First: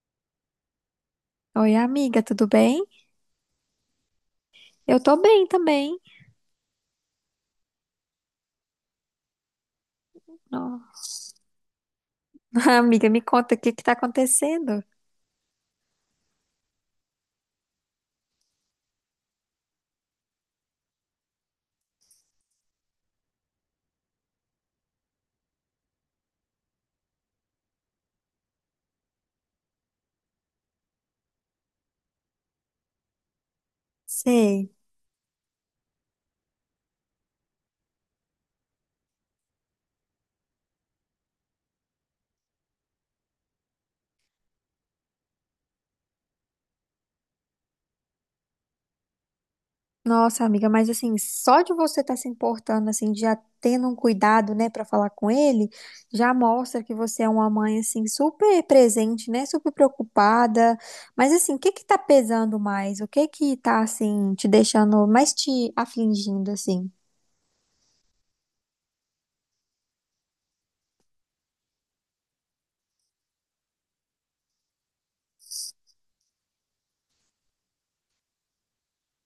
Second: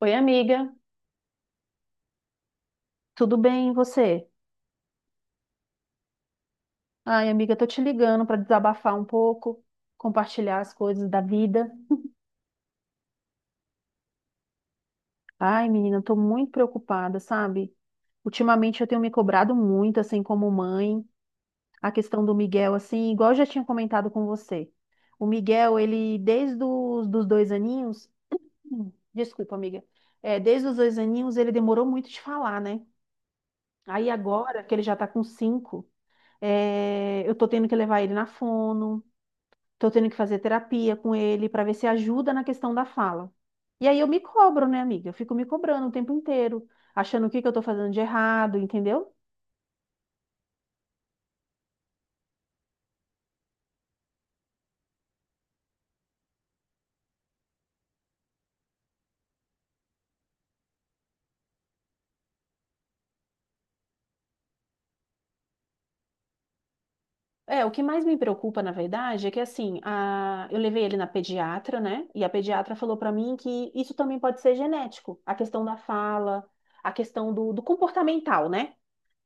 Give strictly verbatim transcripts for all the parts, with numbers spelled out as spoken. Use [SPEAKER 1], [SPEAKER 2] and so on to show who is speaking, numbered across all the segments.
[SPEAKER 1] Oi, amiga,
[SPEAKER 2] Oi, amiga, tudo bem?
[SPEAKER 1] tudo bem, e você?
[SPEAKER 2] Eu tô bem também.
[SPEAKER 1] Ai, amiga, tô te ligando para desabafar um pouco, compartilhar as
[SPEAKER 2] Nó-
[SPEAKER 1] coisas da vida.
[SPEAKER 2] Amiga, me conta o que que tá acontecendo?
[SPEAKER 1] Ai, menina, tô muito preocupada, sabe? Ultimamente eu tenho me cobrado muito, assim, como mãe, a questão do Miguel, assim, igual eu já tinha comentado com você. O Miguel, ele, desde os dos dois aninhos, Hum, desculpa, amiga, é, desde os dois aninhos ele demorou muito de falar, né? Aí agora
[SPEAKER 2] Sei.
[SPEAKER 1] que ele já tá com cinco, é, eu tô tendo que levar ele na fono. Tô tendo que fazer terapia com ele para ver se ajuda na questão da fala. E aí eu me cobro, né, amiga? Eu fico me cobrando o tempo inteiro, achando o que que eu tô fazendo de errado, entendeu?
[SPEAKER 2] Nossa, amiga, mas assim, só de você estar se importando, assim, de já tendo um cuidado, né, pra falar com ele, já mostra que você é uma mãe, assim, super presente, né, super preocupada. Mas assim, o que que tá pesando mais? O que que tá, assim, te deixando mais te afligindo, assim?
[SPEAKER 1] É, o que mais me preocupa, na verdade, é que assim, a... eu levei ele na pediatra, né? E a pediatra falou pra mim que isso também pode ser genético, a questão da fala, a questão do, do comportamental, né?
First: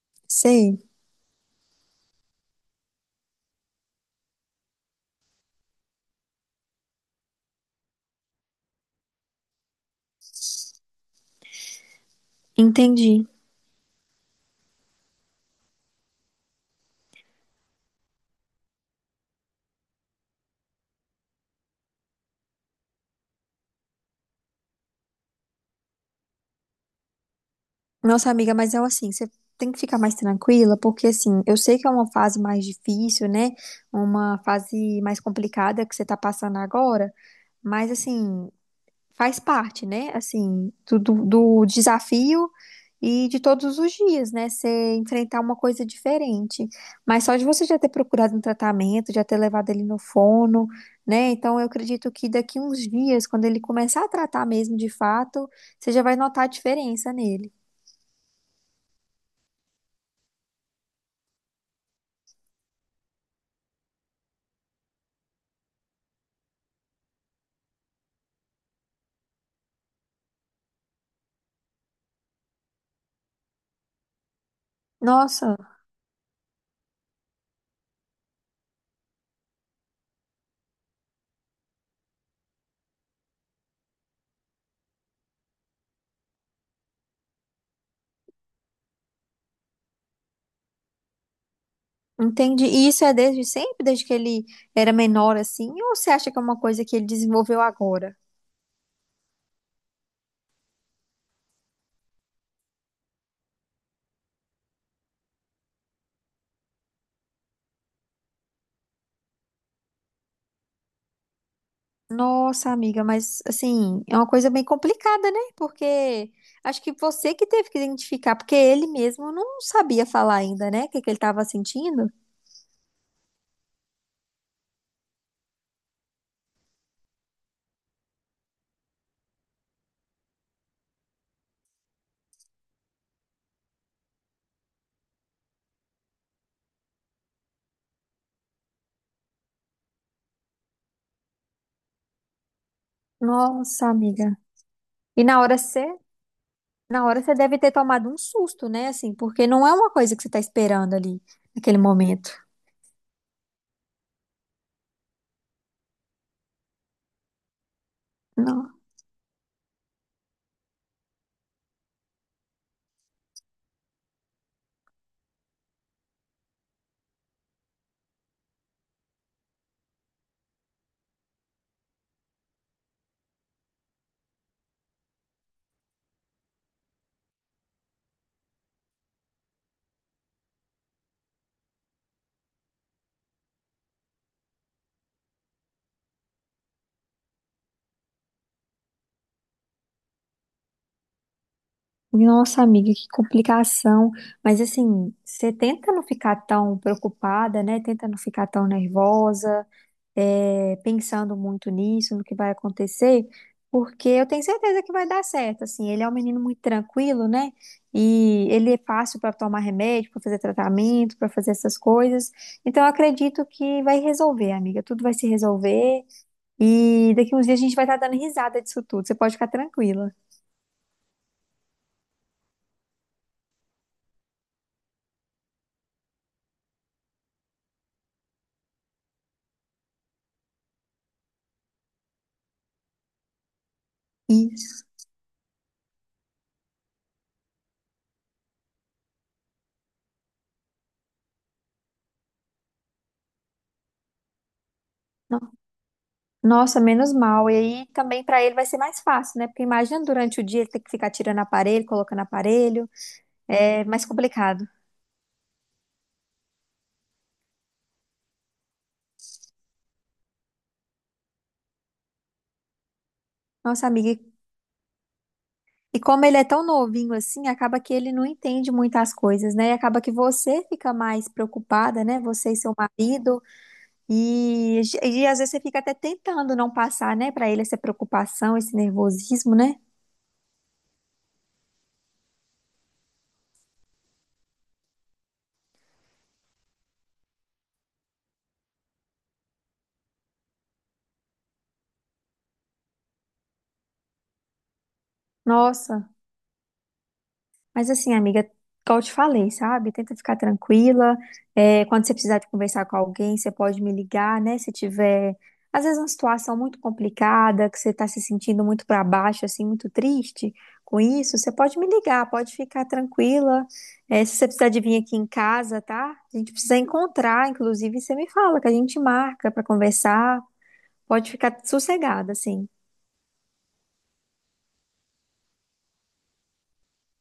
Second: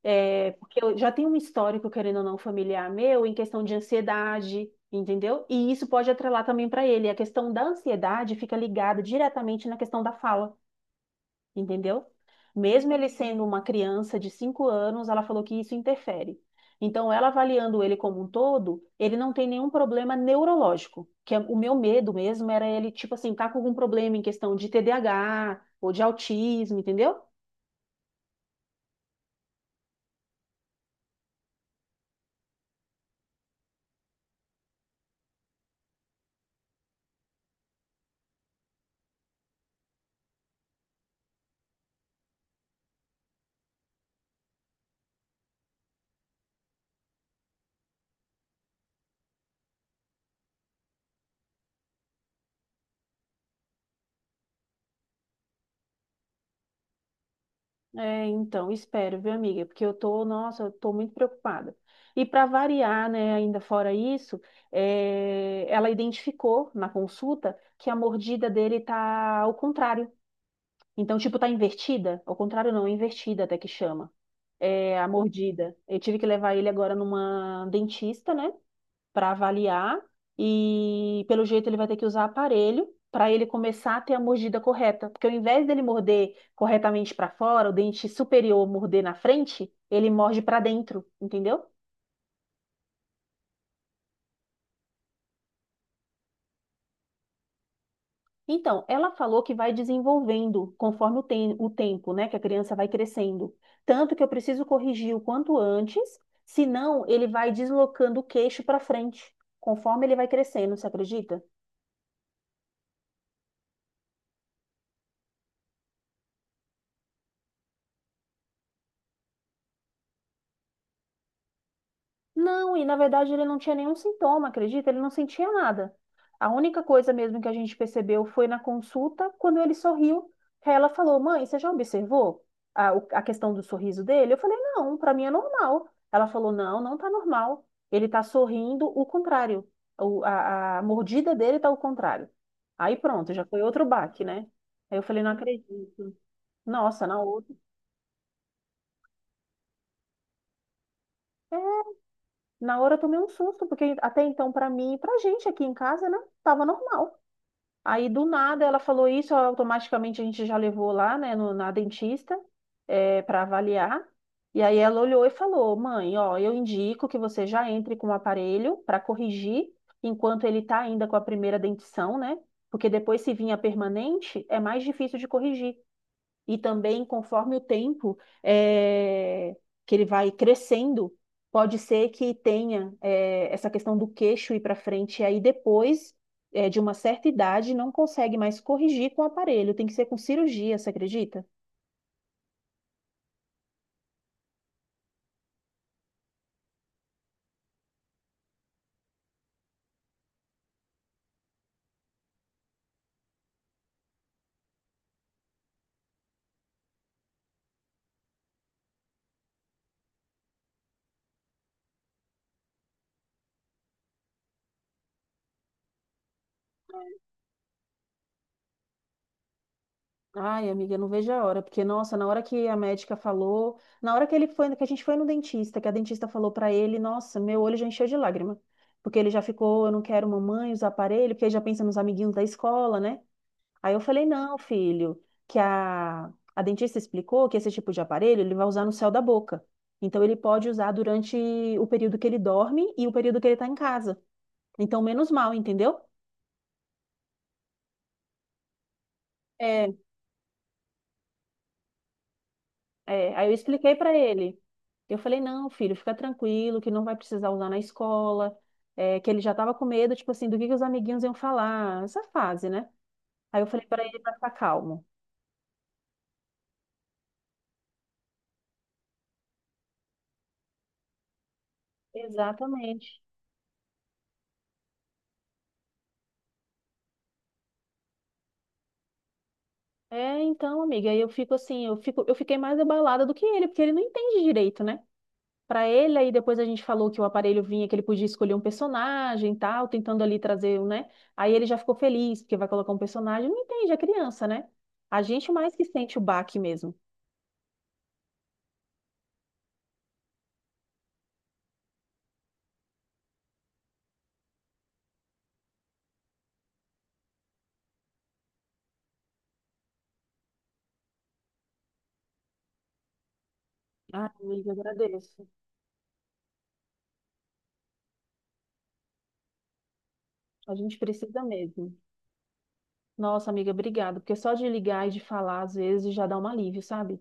[SPEAKER 1] É,
[SPEAKER 2] Sei.
[SPEAKER 1] porque eu já tenho um histórico, querendo ou não, familiar meu, em questão de ansiedade, entendeu? E isso pode atrelar também para ele. A questão da ansiedade fica ligada diretamente na questão da fala, entendeu? Mesmo ele
[SPEAKER 2] Entendi.
[SPEAKER 1] sendo uma criança de cinco anos, ela falou que isso interfere. Então, ela avaliando ele como um todo, ele não tem nenhum problema neurológico, que é- o meu medo mesmo era ele, tipo assim, tá com algum problema em questão de T D A H ou de autismo, entendeu?
[SPEAKER 2] Nossa, amiga, mas eu assim, você tem que ficar mais tranquila, porque assim, eu sei que é uma fase mais difícil, né? Uma fase mais complicada que você tá passando agora, mas assim, faz parte, né? Assim, do, do do desafio e de todos os dias, né? Você enfrentar uma coisa diferente. Mas só de você já ter procurado um tratamento, já ter levado ele no fono, né? Então eu acredito que daqui uns dias, quando ele começar a tratar mesmo de fato, você já vai notar a diferença nele.
[SPEAKER 1] É, então, espero, viu, amiga? Porque eu tô, nossa, eu tô muito preocupada. E para variar, né, ainda fora isso, é, ela identificou na consulta que a mordida dele tá ao contrário. Então, tipo, tá invertida? Ao contrário, não, é invertida até que chama. É a
[SPEAKER 2] Nossa,
[SPEAKER 1] mordida. Eu tive que levar ele agora numa dentista, né? Para avaliar, e pelo jeito ele vai ter que usar aparelho para ele começar a ter a mordida correta, porque ao invés dele morder corretamente para fora, o dente superior morder na frente, ele morde para dentro, entendeu?
[SPEAKER 2] entendi. E isso é desde sempre, desde que ele era menor assim, ou você acha que é uma coisa que ele desenvolveu agora?
[SPEAKER 1] Então, ela falou que vai desenvolvendo conforme o, tem- o tempo, né, que a criança vai crescendo. Tanto que eu preciso corrigir o quanto antes, senão ele vai deslocando o queixo para frente, conforme ele vai crescendo, você acredita?
[SPEAKER 2] Nossa, amiga, mas assim, é uma coisa bem complicada, né? Porque acho que você que teve que identificar, porque ele mesmo não sabia falar ainda, né? O que que ele estava sentindo?
[SPEAKER 1] Não, e na verdade ele não tinha nenhum sintoma, acredita? Ele não sentia nada. A única coisa mesmo que a gente percebeu foi na consulta, quando ele sorriu, que aí ela falou: Mãe, você já observou a, o- a questão do sorriso dele? Eu falei: Não, para mim é normal. Ela falou: Não, não tá normal. Ele tá sorrindo o contrário. O- a, a mordida dele tá o contrário. Aí pronto, já foi outro
[SPEAKER 2] Nossa,
[SPEAKER 1] baque,
[SPEAKER 2] amiga.
[SPEAKER 1] né? Aí eu falei:
[SPEAKER 2] E
[SPEAKER 1] Não
[SPEAKER 2] na hora você,
[SPEAKER 1] acredito.
[SPEAKER 2] na
[SPEAKER 1] Nossa, na
[SPEAKER 2] hora você
[SPEAKER 1] outra,
[SPEAKER 2] deve ter tomado um susto, né? Assim, porque não é uma coisa que você está esperando ali naquele momento.
[SPEAKER 1] na hora eu tomei um susto, porque até então, para mim e pra gente aqui em casa, né, tava normal. Aí do nada ela
[SPEAKER 2] Não.
[SPEAKER 1] falou isso, automaticamente a gente já levou lá, né, no, na dentista, para avaliar. E aí ela olhou e falou: "Mãe, ó, eu indico que você já entre com o aparelho para corrigir enquanto ele tá ainda com a primeira dentição, né? Porque depois se vinha permanente, é mais difícil de corrigir e também conforme o tempo, eh, que ele vai crescendo, pode ser que tenha, eh, essa questão do queixo ir para frente, e aí depois, eh, de uma certa idade não consegue mais corrigir com o aparelho, tem que ser com cirurgia, você acredita?
[SPEAKER 2] Nossa, amiga, que complicação. Mas assim, você tenta não ficar tão preocupada, né? Tenta não ficar tão nervosa, é, pensando muito nisso, no que vai acontecer, porque eu tenho certeza que vai dar certo. Assim, ele é um menino muito tranquilo, né? E ele é fácil para tomar remédio, para fazer tratamento, para fazer essas coisas. Então, eu acredito que vai resolver, amiga. Tudo vai se resolver. E daqui uns dias a gente vai estar dando risada disso tudo. Você pode ficar tranquila.
[SPEAKER 1] Ai, amiga, eu não vejo a hora, porque nossa, na hora que a médica falou, na hora que ele foi, que a gente foi no dentista, que a dentista falou para ele, nossa, meu olho já encheu de lágrima. Porque ele já ficou, eu não quero mamãe usar aparelho, porque ele já pensa nos amiguinhos da escola, né? Aí eu falei, não,
[SPEAKER 2] Isso.
[SPEAKER 1] filho, que a, a dentista explicou que esse tipo de aparelho ele vai usar no céu da boca. Então ele pode usar durante o período que ele dorme e o período que ele está em casa. Então, menos mal, entendeu?
[SPEAKER 2] Nossa, menos mal. E aí também para ele vai ser mais fácil, né? Porque
[SPEAKER 1] É,
[SPEAKER 2] imagina durante o dia ele ter que ficar tirando aparelho, colocando aparelho.
[SPEAKER 1] é. Aí eu
[SPEAKER 2] É
[SPEAKER 1] expliquei
[SPEAKER 2] mais
[SPEAKER 1] para ele.
[SPEAKER 2] complicado.
[SPEAKER 1] Eu falei, não, filho, fica tranquilo, que não vai precisar usar na escola, é, que ele já estava com medo, tipo assim, do que que os amiguinhos iam falar, essa fase, né? Aí eu falei
[SPEAKER 2] Nossa,
[SPEAKER 1] para
[SPEAKER 2] amiga.
[SPEAKER 1] ele
[SPEAKER 2] E
[SPEAKER 1] para ficar calmo.
[SPEAKER 2] e como ele é tão novinho assim, acaba que ele não entende muitas coisas, né? E acaba que você fica mais preocupada, né? Você e seu
[SPEAKER 1] Exatamente.
[SPEAKER 2] marido. E, e às vezes você fica até tentando não passar, né, para ele essa preocupação, esse nervosismo, né?
[SPEAKER 1] É, então, amiga, eu fico assim, eu fico, eu fiquei mais abalada do que ele, porque ele não entende direito, né? Pra ele, aí depois a gente falou que o aparelho vinha, que ele podia escolher um personagem e tal, tentando ali trazer, um, né? Aí ele já ficou feliz, porque vai colocar um personagem, não entende, é criança, né? A gente mais que
[SPEAKER 2] Nossa.
[SPEAKER 1] sente o baque mesmo.
[SPEAKER 2] Mas assim, amiga, como eu te falei, sabe? Tenta ficar tranquila. É, quando você precisar de conversar com alguém, você pode me ligar, né? Se tiver, às vezes, uma situação muito complicada, que você está se sentindo muito para baixo, assim, muito triste com isso, você pode me ligar, pode ficar tranquila. É,
[SPEAKER 1] Ah,
[SPEAKER 2] se você precisar
[SPEAKER 1] amiga,
[SPEAKER 2] de vir aqui em
[SPEAKER 1] agradeço.
[SPEAKER 2] casa, tá? A gente precisa encontrar, inclusive, você me fala que a gente marca para conversar.
[SPEAKER 1] A gente
[SPEAKER 2] Pode
[SPEAKER 1] precisa
[SPEAKER 2] ficar
[SPEAKER 1] mesmo.
[SPEAKER 2] sossegada, assim.
[SPEAKER 1] Nossa, amiga, obrigada, porque só de ligar e de falar, às vezes, já dá um alívio, sabe?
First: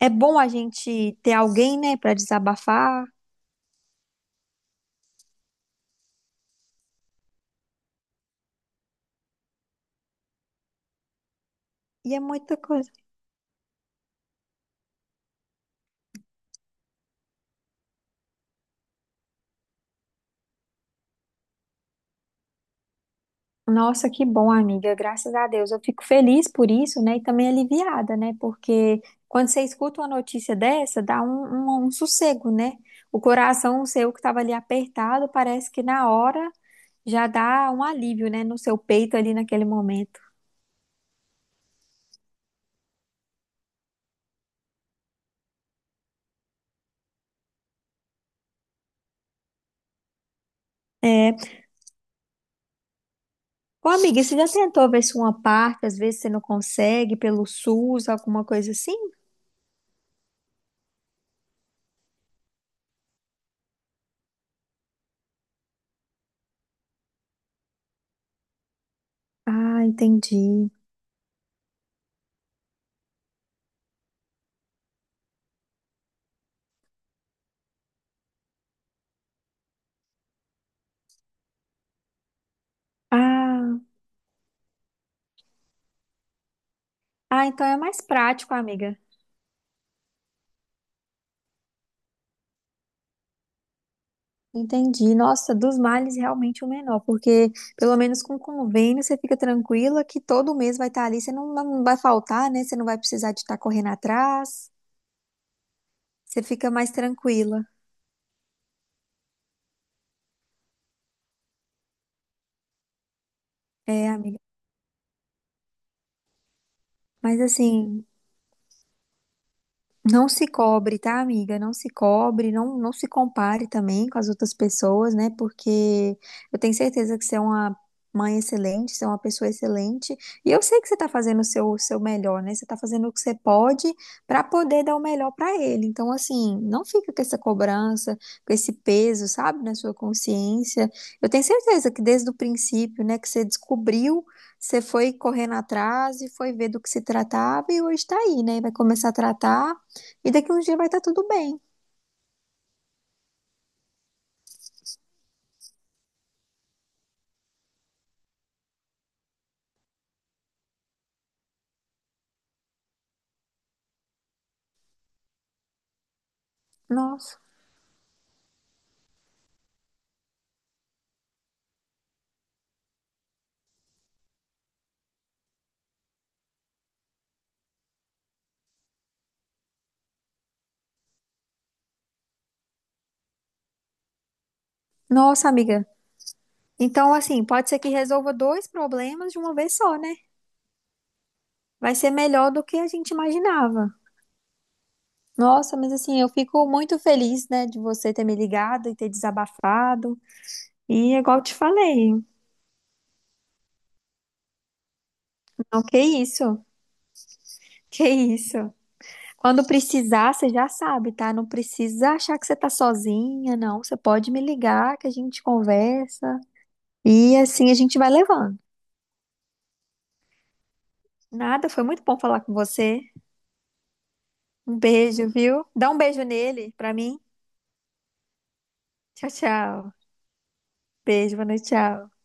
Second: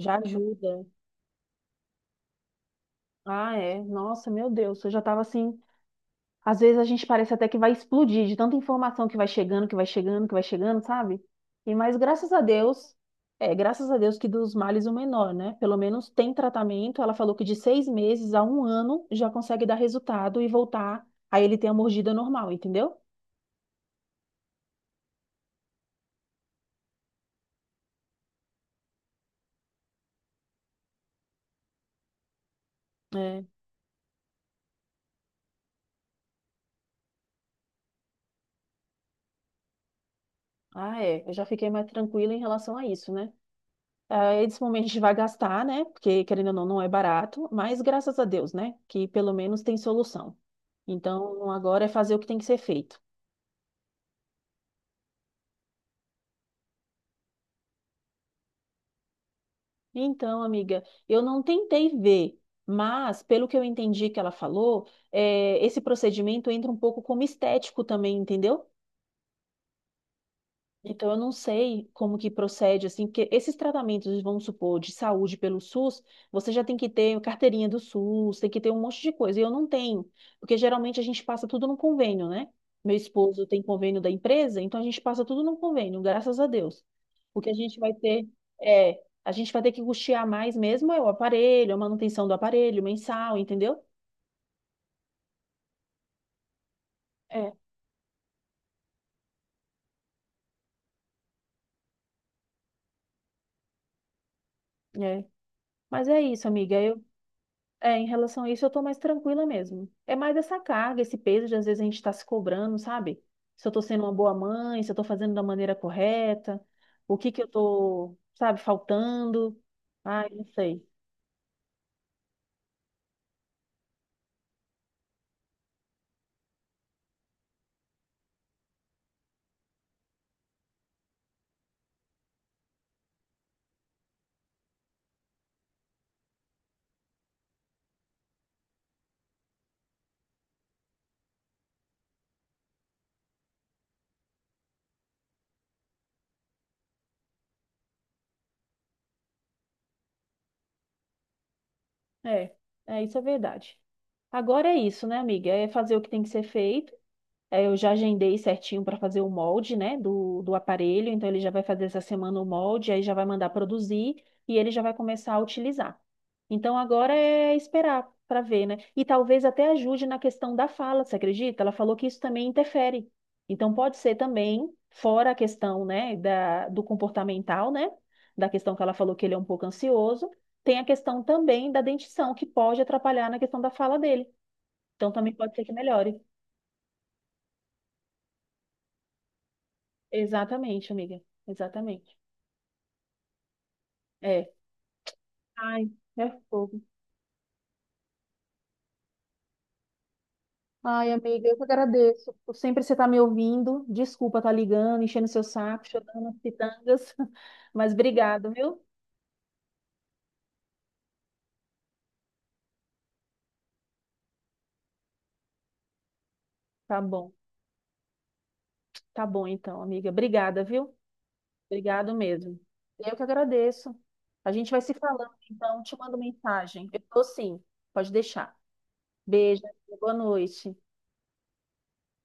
[SPEAKER 2] É bom a
[SPEAKER 1] ajuda.
[SPEAKER 2] gente ter alguém, né, para desabafar.
[SPEAKER 1] Ah, é. Nossa, meu Deus, eu já tava assim. Às vezes a gente parece até que vai explodir de tanta informação que vai chegando, que vai chegando, que vai chegando, sabe? E mas
[SPEAKER 2] E é
[SPEAKER 1] graças a
[SPEAKER 2] muita coisa.
[SPEAKER 1] Deus, é, graças a Deus que dos males o menor, né? Pelo menos tem tratamento. Ela falou que de seis meses a um ano já consegue dar resultado e voltar a ele ter a mordida normal, entendeu?
[SPEAKER 2] Nossa, que bom, amiga. Graças a Deus. Eu fico feliz por isso, né? E também aliviada, né? Porque quando você escuta uma notícia dessa, dá um, um, um sossego, né? O
[SPEAKER 1] É.
[SPEAKER 2] coração seu que estava ali apertado, parece que na hora já dá um alívio, né? No seu peito ali naquele momento.
[SPEAKER 1] Ah, é. Eu já fiquei mais tranquila em relação a isso, né? Ah, esse momento a gente vai gastar, né? Porque, querendo ou não, não é barato, mas graças a Deus, né? Que pelo menos tem solução.
[SPEAKER 2] É.
[SPEAKER 1] Então, agora é fazer o que tem que ser feito.
[SPEAKER 2] Ô, amiga, você já tentou ver se uma parte, às vezes você não consegue, pelo SUS, alguma coisa assim?
[SPEAKER 1] Então, amiga, eu não tentei ver, mas pelo que eu entendi que ela falou, eh, esse procedimento entra um pouco como estético também, entendeu?
[SPEAKER 2] Ah, entendi.
[SPEAKER 1] Então, eu não sei como que procede, assim, porque esses tratamentos, vamos supor, de saúde pelo SUS, você já tem que ter carteirinha do SUS, tem que ter um monte de coisa. E eu não tenho, porque geralmente a gente passa tudo num convênio, né? Meu esposo tem
[SPEAKER 2] Ah,
[SPEAKER 1] convênio da empresa, então a gente passa tudo num convênio, graças a Deus. O
[SPEAKER 2] ah,
[SPEAKER 1] que a
[SPEAKER 2] então é
[SPEAKER 1] gente vai
[SPEAKER 2] mais
[SPEAKER 1] ter
[SPEAKER 2] prático, amiga.
[SPEAKER 1] é, a gente vai ter que custear mais mesmo é o aparelho, a manutenção do aparelho, mensal, entendeu?
[SPEAKER 2] Entendi. Nossa, dos males realmente o menor,
[SPEAKER 1] É,
[SPEAKER 2] porque pelo menos com convênio você fica tranquila que todo mês vai estar ali, você não, não vai faltar, né? Você não vai precisar de estar correndo atrás,
[SPEAKER 1] é. Mas é
[SPEAKER 2] você
[SPEAKER 1] isso,
[SPEAKER 2] fica
[SPEAKER 1] amiga.
[SPEAKER 2] mais tranquila.
[SPEAKER 1] É, em relação a isso, eu tô mais tranquila mesmo. É mais essa carga, esse peso de às vezes a gente tá se cobrando, sabe? Se eu tô sendo
[SPEAKER 2] É,
[SPEAKER 1] uma boa
[SPEAKER 2] amiga.
[SPEAKER 1] mãe, se eu tô fazendo da maneira correta, o que
[SPEAKER 2] Mas
[SPEAKER 1] que eu
[SPEAKER 2] assim,
[SPEAKER 1] tô, sabe, faltando.
[SPEAKER 2] não
[SPEAKER 1] Ai, não
[SPEAKER 2] se
[SPEAKER 1] sei.
[SPEAKER 2] cobre, tá, amiga? Não se cobre, não, não se compare também com as outras pessoas, né? Porque eu tenho certeza que você é uma mãe excelente, você é uma pessoa excelente, e eu sei que você tá fazendo o seu, o seu melhor, né? Você tá fazendo o que você pode pra poder dar o melhor pra ele. Então, assim, não fica com essa cobrança, com esse peso, sabe, na sua consciência. Eu tenho certeza que desde o princípio, né, que você descobriu você foi correndo atrás e foi ver do que se tratava e hoje tá aí, né? Vai começar a tratar e daqui uns dias vai estar tudo bem.
[SPEAKER 1] É, é, isso é verdade. Agora é isso, né, amiga? É fazer o que tem que ser feito. Eh, Eu já agendei certinho para fazer o molde, né, do, do aparelho. Então, ele já vai fazer essa semana o molde, aí já vai mandar produzir e ele já vai começar a utilizar. Então, agora
[SPEAKER 2] Nossa.
[SPEAKER 1] é esperar para ver, né? E talvez até ajude na questão da fala, você acredita? Ela falou que isso também interfere. Então, pode ser também, fora a questão, né, da, do comportamental, né, da questão que ela falou que ele é um pouco ansioso, tem a questão também da dentição, que pode atrapalhar na questão da fala dele. Então, também
[SPEAKER 2] Nossa,
[SPEAKER 1] pode ser que
[SPEAKER 2] amiga.
[SPEAKER 1] melhore.
[SPEAKER 2] Então, assim, pode ser que resolva dois problemas de uma vez só, né?
[SPEAKER 1] Exatamente, amiga.
[SPEAKER 2] Vai ser
[SPEAKER 1] Exatamente.
[SPEAKER 2] melhor do que a gente imaginava.
[SPEAKER 1] É.
[SPEAKER 2] Nossa,
[SPEAKER 1] Ai,
[SPEAKER 2] mas assim,
[SPEAKER 1] é
[SPEAKER 2] eu fico
[SPEAKER 1] fogo.
[SPEAKER 2] muito feliz, né, de você ter me ligado e ter desabafado.
[SPEAKER 1] Ai,
[SPEAKER 2] E é igual eu
[SPEAKER 1] amiga,
[SPEAKER 2] te
[SPEAKER 1] eu que
[SPEAKER 2] falei,
[SPEAKER 1] agradeço por sempre você estar me ouvindo. Desculpa estar ligando, enchendo seu
[SPEAKER 2] não,
[SPEAKER 1] saco,
[SPEAKER 2] que
[SPEAKER 1] chorando as
[SPEAKER 2] isso,
[SPEAKER 1] pitangas. Mas
[SPEAKER 2] que
[SPEAKER 1] obrigado,
[SPEAKER 2] isso.
[SPEAKER 1] viu?
[SPEAKER 2] Quando precisar, você já sabe, tá? Não precisa achar que você tá sozinha, não. Você pode me ligar que a gente conversa.
[SPEAKER 1] Tá bom.
[SPEAKER 2] E assim a gente vai levando.
[SPEAKER 1] Tá bom, então, amiga. Obrigada, viu?
[SPEAKER 2] Nada, foi muito
[SPEAKER 1] Obrigado
[SPEAKER 2] bom falar com
[SPEAKER 1] mesmo.
[SPEAKER 2] você.
[SPEAKER 1] Eu que agradeço. A gente
[SPEAKER 2] Um
[SPEAKER 1] vai se
[SPEAKER 2] beijo,
[SPEAKER 1] falando,
[SPEAKER 2] viu?
[SPEAKER 1] então.
[SPEAKER 2] Dá
[SPEAKER 1] Te
[SPEAKER 2] um
[SPEAKER 1] mando
[SPEAKER 2] beijo nele
[SPEAKER 1] mensagem.
[SPEAKER 2] pra
[SPEAKER 1] Eu
[SPEAKER 2] mim.
[SPEAKER 1] tô sim. Pode deixar.
[SPEAKER 2] Tchau,
[SPEAKER 1] Beijo,
[SPEAKER 2] tchau.
[SPEAKER 1] amiga. Boa noite.
[SPEAKER 2] Beijo, boa noite, tchau.